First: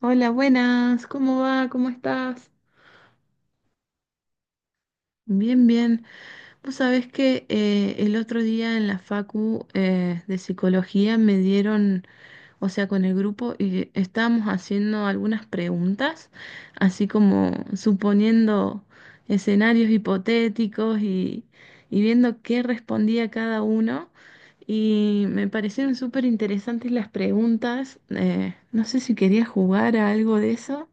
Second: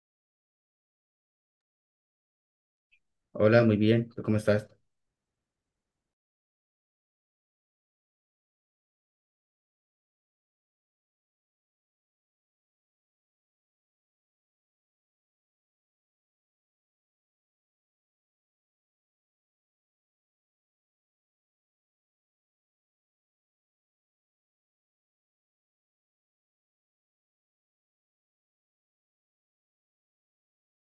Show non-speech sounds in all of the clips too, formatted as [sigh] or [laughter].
Hola, buenas, ¿cómo va? ¿Cómo estás? Hola, muy bien. ¿Tú cómo estás? Bien, bien. Vos sabés que el otro día en la facu de psicología me dieron, o sea, con el grupo y estábamos haciendo algunas preguntas, así como suponiendo escenarios hipotéticos y viendo qué respondía cada uno. Y me parecieron súper interesantes las preguntas. No sé si querías jugar a algo de eso.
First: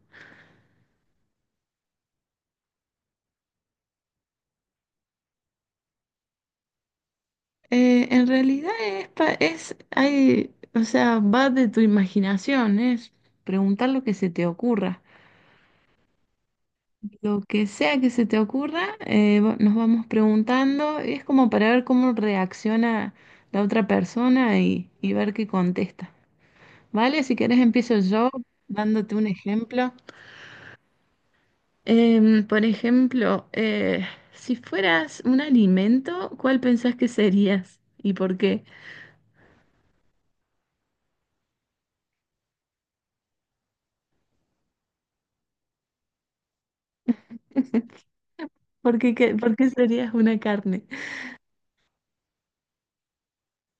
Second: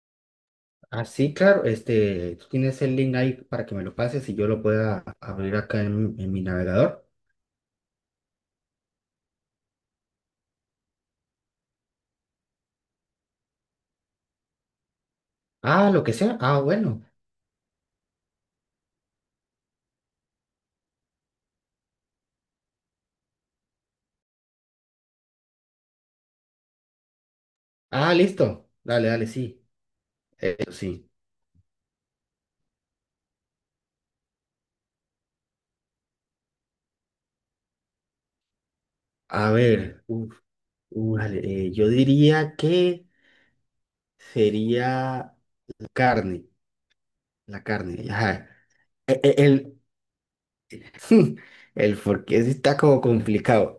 Ah, sí, claro. Este, tú tienes el link ahí para que me lo pases y yo lo pueda abrir acá en mi navegador. En realidad es, hay, o sea, va de tu imaginación, es preguntar lo que se te ocurra. Ah, lo que sea. Ah, bueno. Lo que sea que se te ocurra, nos vamos preguntando, es como para ver cómo reacciona la otra persona y ver qué contesta. ¿Vale? Si querés empiezo Ah, yo listo. Dale, dándote dale, un sí. ejemplo. Sí. Por ejemplo, si fueras un alimento, ¿cuál pensás que serías y por qué? A ver, uf, uf, dale, yo diría que sería la carne. La carne. Ajá. ¿Por qué, E- e- por qué El, serías una carne? [laughs] Porque sí está como complicado.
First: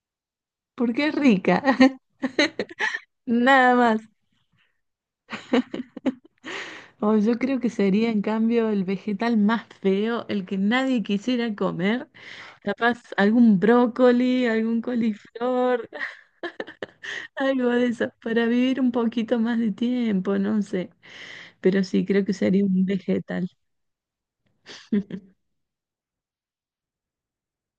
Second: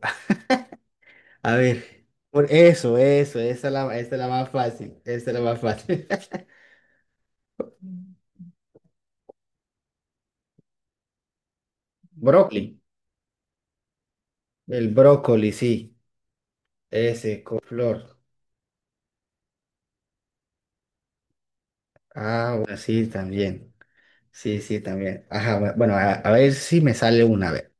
Porque es [laughs] A rica, ver, [laughs] por eso, eso, nada más. esa es la más fácil. Esa es la más fácil. O yo creo que sería [laughs] en cambio el vegetal más feo, el que nadie quisiera comer. Brócoli. Capaz algún brócoli, algún El brócoli, coliflor, sí. [laughs] Ese, con algo de eso, flor. para vivir un poquito más de tiempo, no sé. Pero sí, creo que Ah, sería bueno, un sí, vegetal. también. Sí, sí, también. [laughs] Ajá, bueno, a ver si me sale una vez.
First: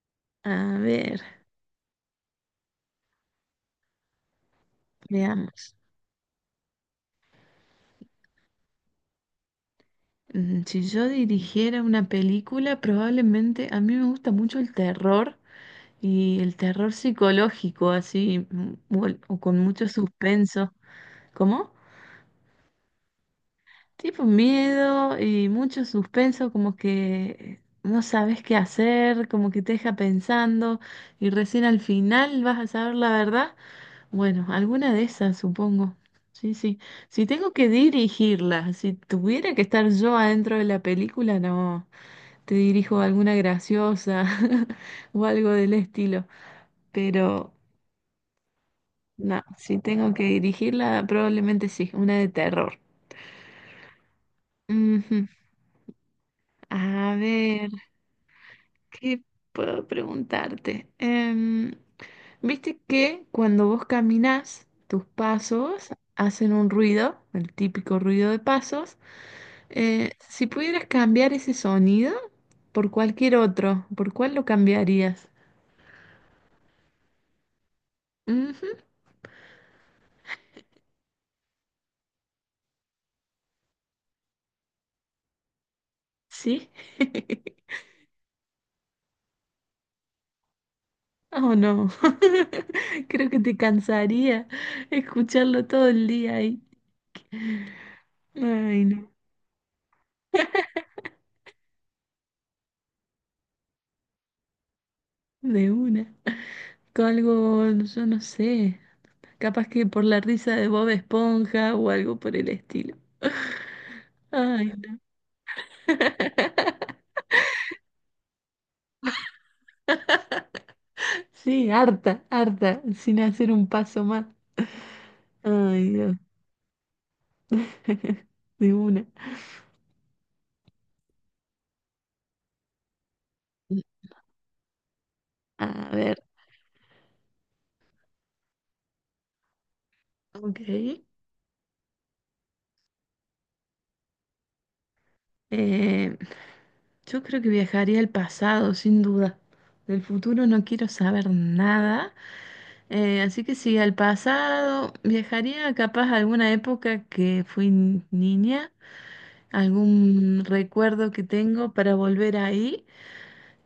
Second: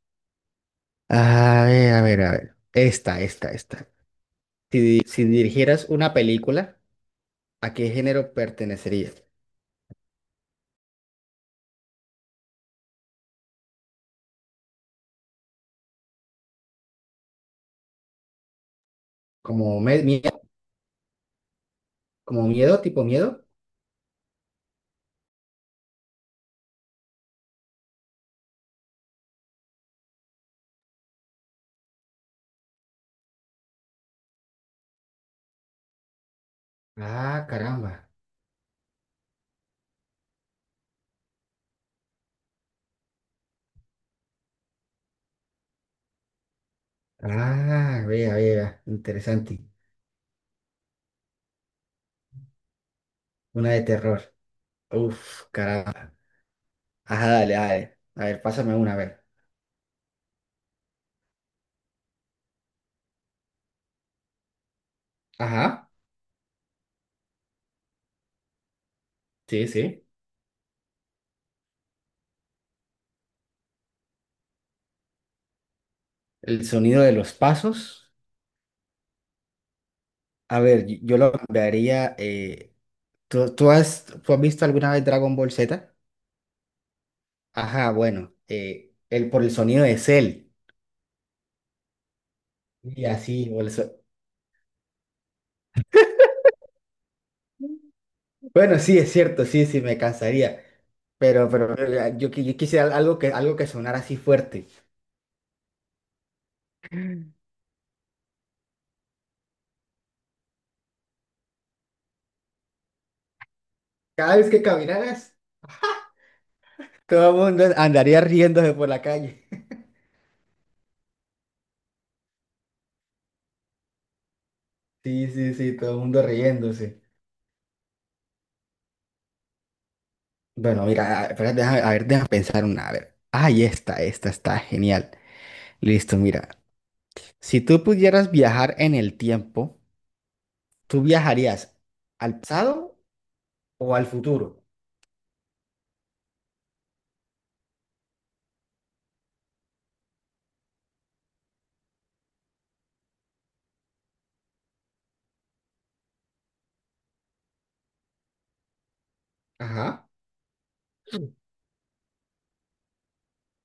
A ver, A ver, a ver, a ver. Esta, esta, esta. Si veamos. dirigieras una película, ¿a qué género pertenecerías? Si yo dirigiera una película, probablemente a mí me gusta mucho el terror. Y el terror psicológico, así, o con ¿Como mucho miedo? suspenso. ¿Cómo? ¿Como miedo, tipo miedo? Tipo miedo y mucho suspenso, como que no sabes qué hacer, como que te deja pensando y recién al final vas a saber la verdad. Bueno, alguna de esas, supongo. Sí, sí. Si Ah, tengo que caramba. dirigirla, si tuviera que estar yo adentro de la película, no, te dirijo alguna graciosa [laughs] o algo del estilo. Pero Ah, vea, vea. no, Interesante. si tengo que dirigirla, probablemente sí, una de terror. Una de terror. Ujú. Uf, caramba. A Ajá, dale, ver, dale. A ver, pásame una, a ¿qué ver. puedo preguntarte? ¿Viste que cuando vos caminás, tus Ajá. pasos hacen un ruido, el típico ruido de pasos? Sí, sí. Si pudieras cambiar ese sonido por cualquier otro, ¿por cuál lo cambiarías? El sonido de los pasos. Ujú, A ver, yo lo cambiaría, ¿tú has visto alguna vez Dragon Ball Z? ¿sí? [laughs] Ajá, bueno, por el sonido de Cell. Oh, no. Y [laughs] Creo que así, te cansaría escucharlo todo el día ahí. bueno, Ay, sí, no, es cierto, sí, sí, me cansaría. Pero yo quisiera algo que sonara así fuerte. de una. Con algo, yo no sé, capaz que por la risa de Bob Esponja o algo por el estilo. [laughs] Cada vez que Ay, no. caminaras, todo el mundo andaría riéndose por la calle. [laughs] Sí, harta, harta, sin hacer un paso más. Sí, sí, sí, Ay, todo el Dios. mundo riéndose. [laughs] De una. Bueno, mira, espera, a ver, déjame pensar una. A ver. Ay, esta está genial. A Listo, ver, mira. Si tú pudieras viajar en el tiempo, ok. ¿tú viajarías al pasado o al futuro? Eh, yo creo que viajaría al pasado, sin duda. Del futuro no quiero saber nada. Así que sí, al pasado viajaría capaz a alguna época que fui niña, Ajá. algún recuerdo que tengo para volver ahí.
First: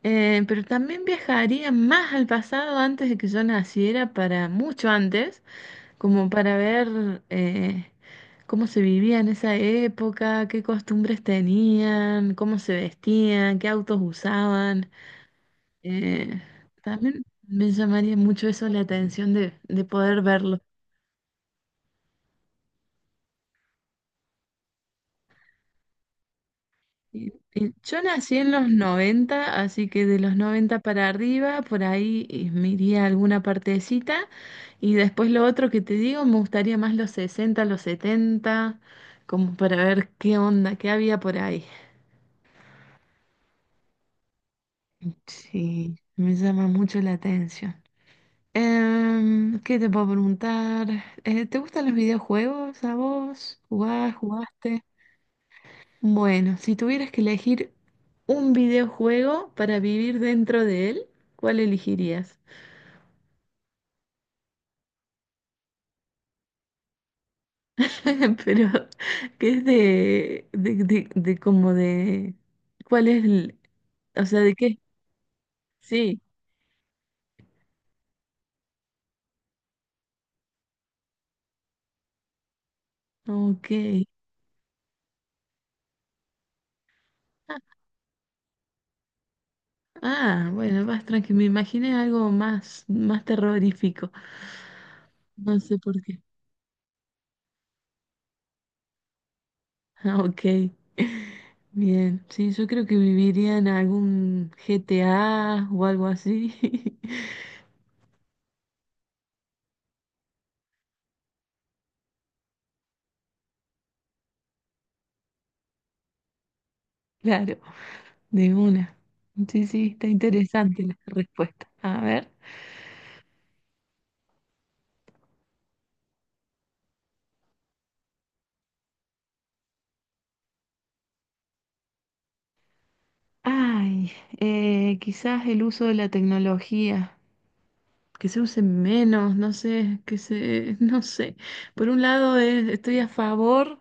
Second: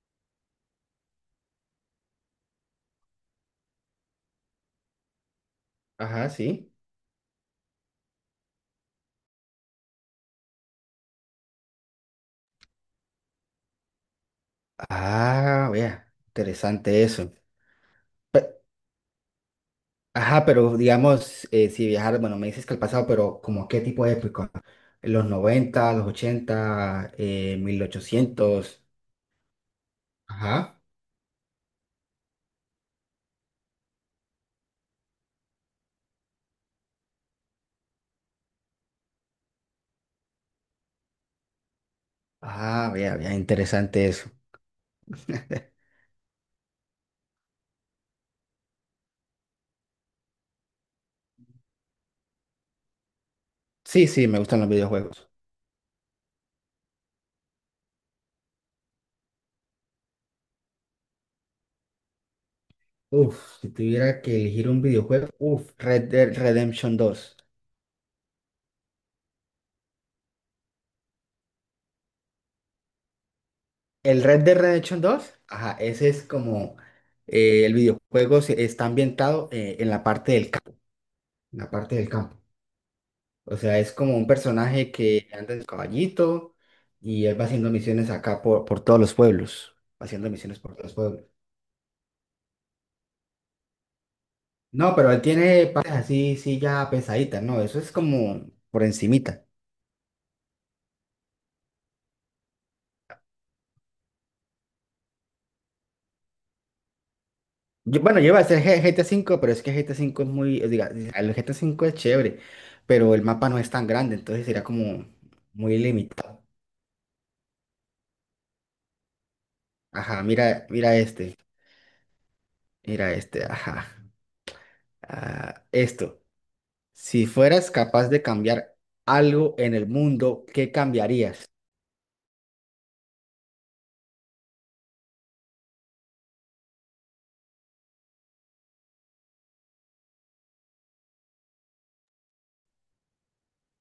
Pero también viajaría más al pasado antes de que yo naciera, para mucho antes Ajá, como para sí. ver cómo se vivía en esa época, qué costumbres tenían, cómo se vestían, qué autos usaban. Ah, vea, Eh, interesante También eso. me llamaría mucho Pe- eso la atención de poder ajá, verlo. pero digamos, si viajar, bueno, me dices que al pasado, pero ¿como qué tipo de época? ¿los 90, los 80, Y- y mil yo nací en los ochocientos. 90 así que de los Ajá. noventa para arriba, por ahí me iría a alguna partecita. Y después lo otro que te digo, me gustaría más los 60 los 70 como para ver qué onda, qué había por ahí. Ah, vea, vea, interesante eso. [laughs] Sí, me llama mucho la atención. ¿Qué te puedo preguntar? ¿Te gustan los videojuegos a vos? Sí, ¿Jugás, sí, me gustan los jugaste? videojuegos. Bueno, si tuvieras que elegir un videojuego para vivir dentro de él, ¿cuál elegirías? Uf, si tuviera que elegir un videojuego, uf, Red Dead Redemption 2. [laughs] Pero, ¿qué es de como de, cuál es el, El o sea, Red de Dead qué? Redemption dos, ajá, ese Sí, es como el videojuego está ambientado, en la parte del campo, en la parte del campo. O ok. sea, es como un personaje que anda en su caballito y él va Ah, haciendo misiones acá por todos los pueblos, va haciendo ah, misiones por todos bueno, los más pueblos. tranquilo. Me imaginé algo más, más terrorífico. No, pero él No tiene sé partes por qué. [laughs] así, sí, ya pesaditas, no, eso es como por encimita. Ah, ok. Bien. Sí, yo creo que viviría en algún GTA o algo así. [laughs] Bueno, yo iba a hacer GTA 5, pero es que GTA 5 es muy, diga, el GTA 5 es chévere, pero el mapa no es tan grande, entonces sería como muy limitado. Claro, de una. Sí, sí, está Ajá, mira, interesante la respuesta. A ver. mira este, ajá. Ah, esto, si fueras capaz de cambiar algo en el mundo, ¿qué cambiarías? Ay, quizás el uso de la tecnología. Que se use menos, no sé, que se, [laughs] no sé. Por un lado, estoy a favor,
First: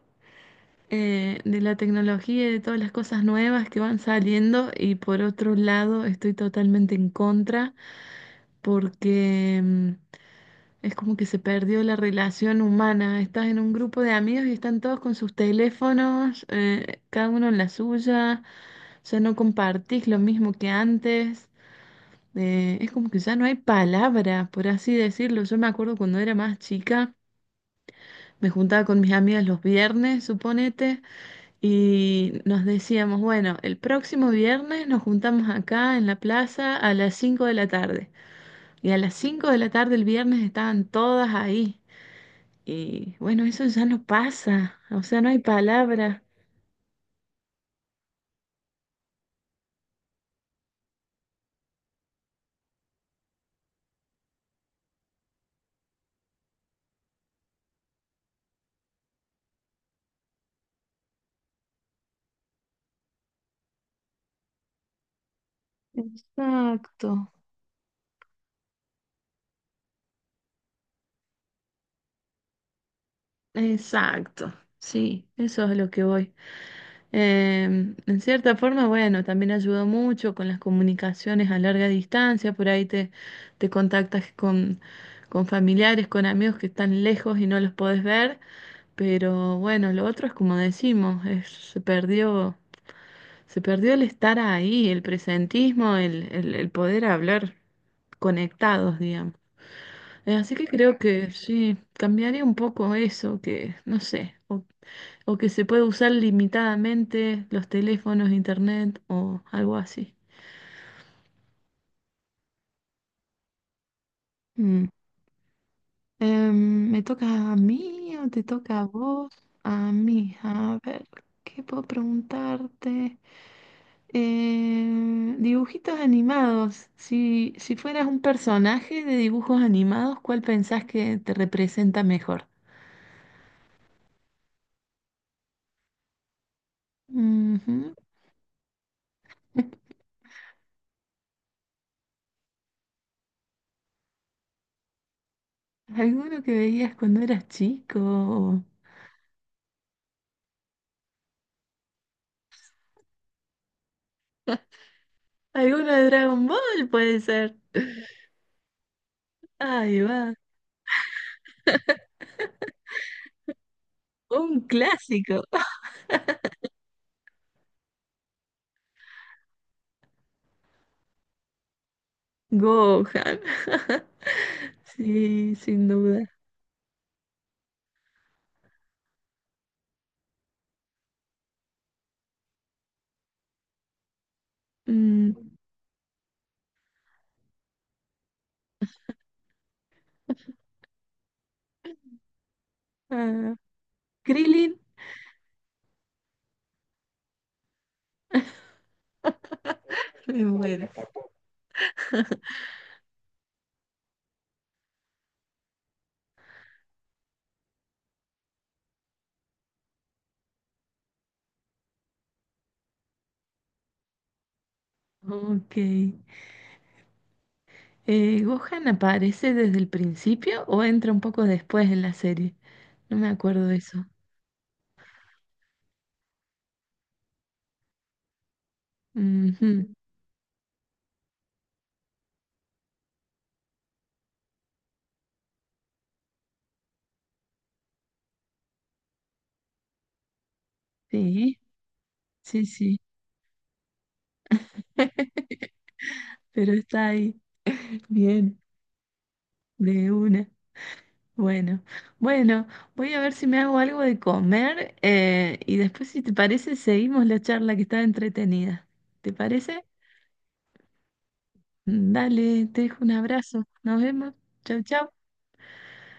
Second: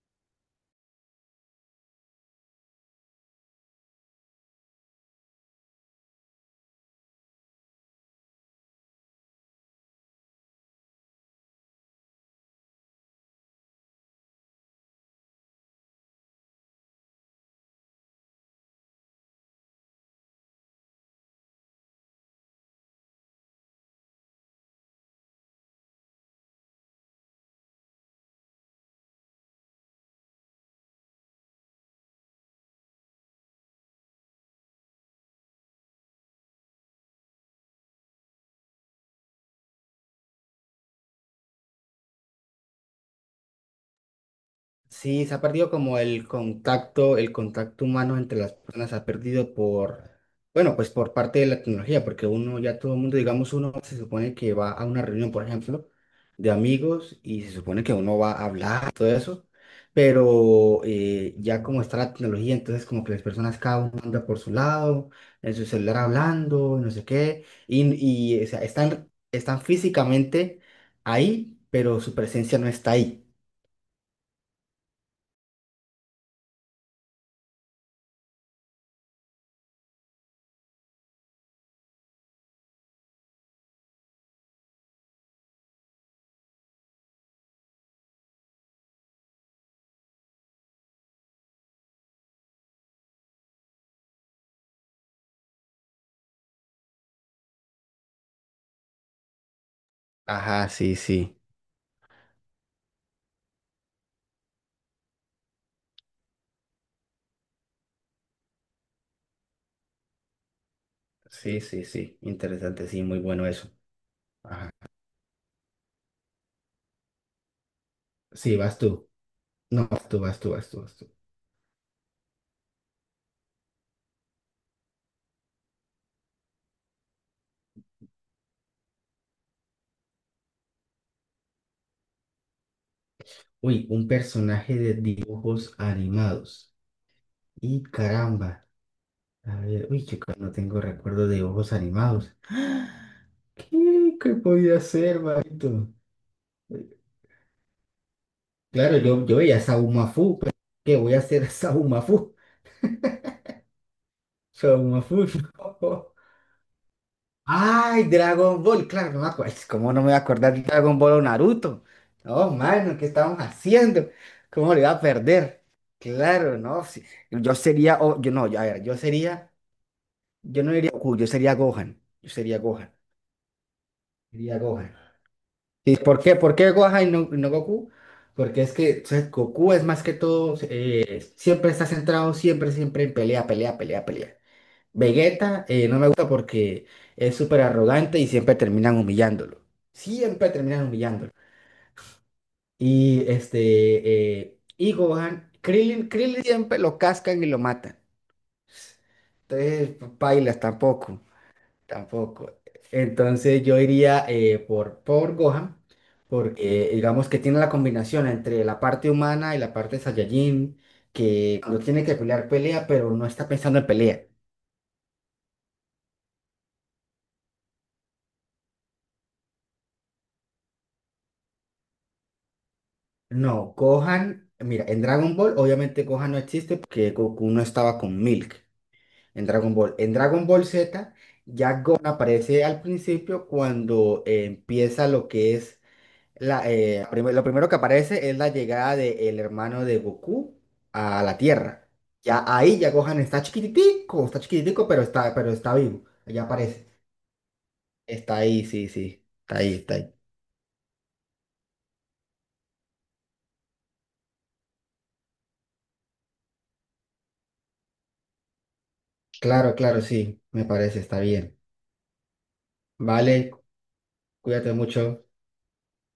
de la tecnología y de todas las cosas nuevas que van saliendo y por otro lado estoy totalmente en contra porque es como que se perdió la relación humana. Estás en un grupo de amigos y están todos con sus teléfonos, cada uno en la suya, ya no compartís lo mismo que antes. Es como que ya no hay palabra, por así decirlo. Yo me acuerdo cuando era más chica, me juntaba con mis amigas los viernes, suponete. Y nos decíamos, bueno, el próximo viernes nos juntamos acá en la plaza a las 5 de la tarde. Y a las 5 de la tarde el viernes estaban todas ahí. Y bueno, eso ya no pasa, o sea, Sí, no se hay ha perdido como palabra. El contacto humano entre las personas, se ha perdido bueno, pues por parte de la tecnología, porque uno, ya todo el mundo, digamos, uno se supone que va a una reunión, por ejemplo, de amigos y se supone que uno va a hablar, todo eso, pero ya como está la tecnología, entonces como que las personas cada uno anda por su lado, en su celular hablando, no sé Exacto. qué, y o sea, están físicamente ahí, pero su presencia no está ahí. Exacto, sí, eso es lo que voy. En cierta forma, bueno, también ayudó mucho con las comunicaciones a larga distancia, por ahí te contactas con familiares, con amigos que están lejos y no los podés ver, pero bueno, lo otro es como decimos, se perdió el estar ahí, el presentismo, el poder hablar conectados, digamos. Así Ajá, que sí, creo que sí. sí, cambiaría un poco eso, que no sé, o que se puede usar limitadamente los teléfonos, internet o algo así. Sí, sí, sí. Interesante, sí, muy bueno eso. Ajá. Mm. ¿Me toca a mí o te Sí, vas toca a tú. vos? No, A vas tú, mí, vas tú, vas a tú, vas ver, tú. ¿qué puedo preguntarte? Dibujitos animados. Si fueras un personaje de dibujos animados, ¿cuál pensás que te representa mejor? Uy, un personaje de dibujos animados. Y Ujú. caramba. A [laughs] ver, uy, chico, no tengo recuerdo de dibujos animados. [gasps] ¿Qué podía ser, manito? ¿Alguno que veías cuando eras chico? Claro, yo veía Saumafu, pero ¿qué voy a hacer Saumafu? Saumafu, [laughs] ¿Alguno de no. Dragon Ball puede ser? Ay, Dragon Ball, claro, no me acuerdo. ¿Cómo no Ahí me voy a va, acordar de Dragon Ball o Naruto? No, mano, ¿qué estamos haciendo? un ¿Cómo le iba a clásico. perder? Claro, no. Sí. Yo sería, yo no, yo, a ver, yo sería, yo no diría Goku, yo sería Gohan. Yo sería Gohan. Gohan. [laughs] Sería Gohan. Sí, sin ¿Y por duda. qué? ¿Por qué Gohan y no, Goku? Porque es que o sea, Goku es más que todo, siempre está centrado, siempre, siempre en pelea, pelea, pelea, pelea. Mm, Vegeta, no me gusta porque es súper arrogante y siempre terminan humillándolo. Siempre terminan humillándolo. Y ah, este, Krillin. y Gohan, Krillin siempre lo cascan y lo matan. Entonces, pailas Bueno, tampoco, tampoco. Entonces yo iría, por Gohan, porque digamos que tiene la combinación entre la parte humana y la parte Saiyajin, que cuando tiene que pelear pelea, pero no está pensando en pelea. ok. ¿Gohan aparece desde el principio o entra un poco después en la serie? No me acuerdo No, de eso. Gohan, mira, en Dragon Ball obviamente Gohan no existe porque Goku no estaba con Milk en Dragon Ujú, Ball. En Dragon Ball Z ya Gohan aparece al principio cuando empieza lo que es lo primero que aparece es la llegada del hermano de Goku a la Sí, Tierra. Ya sí, ahí ya sí. Gohan está chiquitico, pero está, pero [laughs] está vivo. Ya Pero aparece. está ahí. Está Bien, ahí, sí, sí. Está ahí, está de ahí. una. Bueno, bueno, voy a ver si me hago algo de comer y después, si te parece, seguimos la charla que está entretenida. ¿Te Claro, parece? claro, sí. Me parece, está bien. Dale, te dejo un Vale, abrazo. Nos vemos. cuídate Chau, chau. mucho.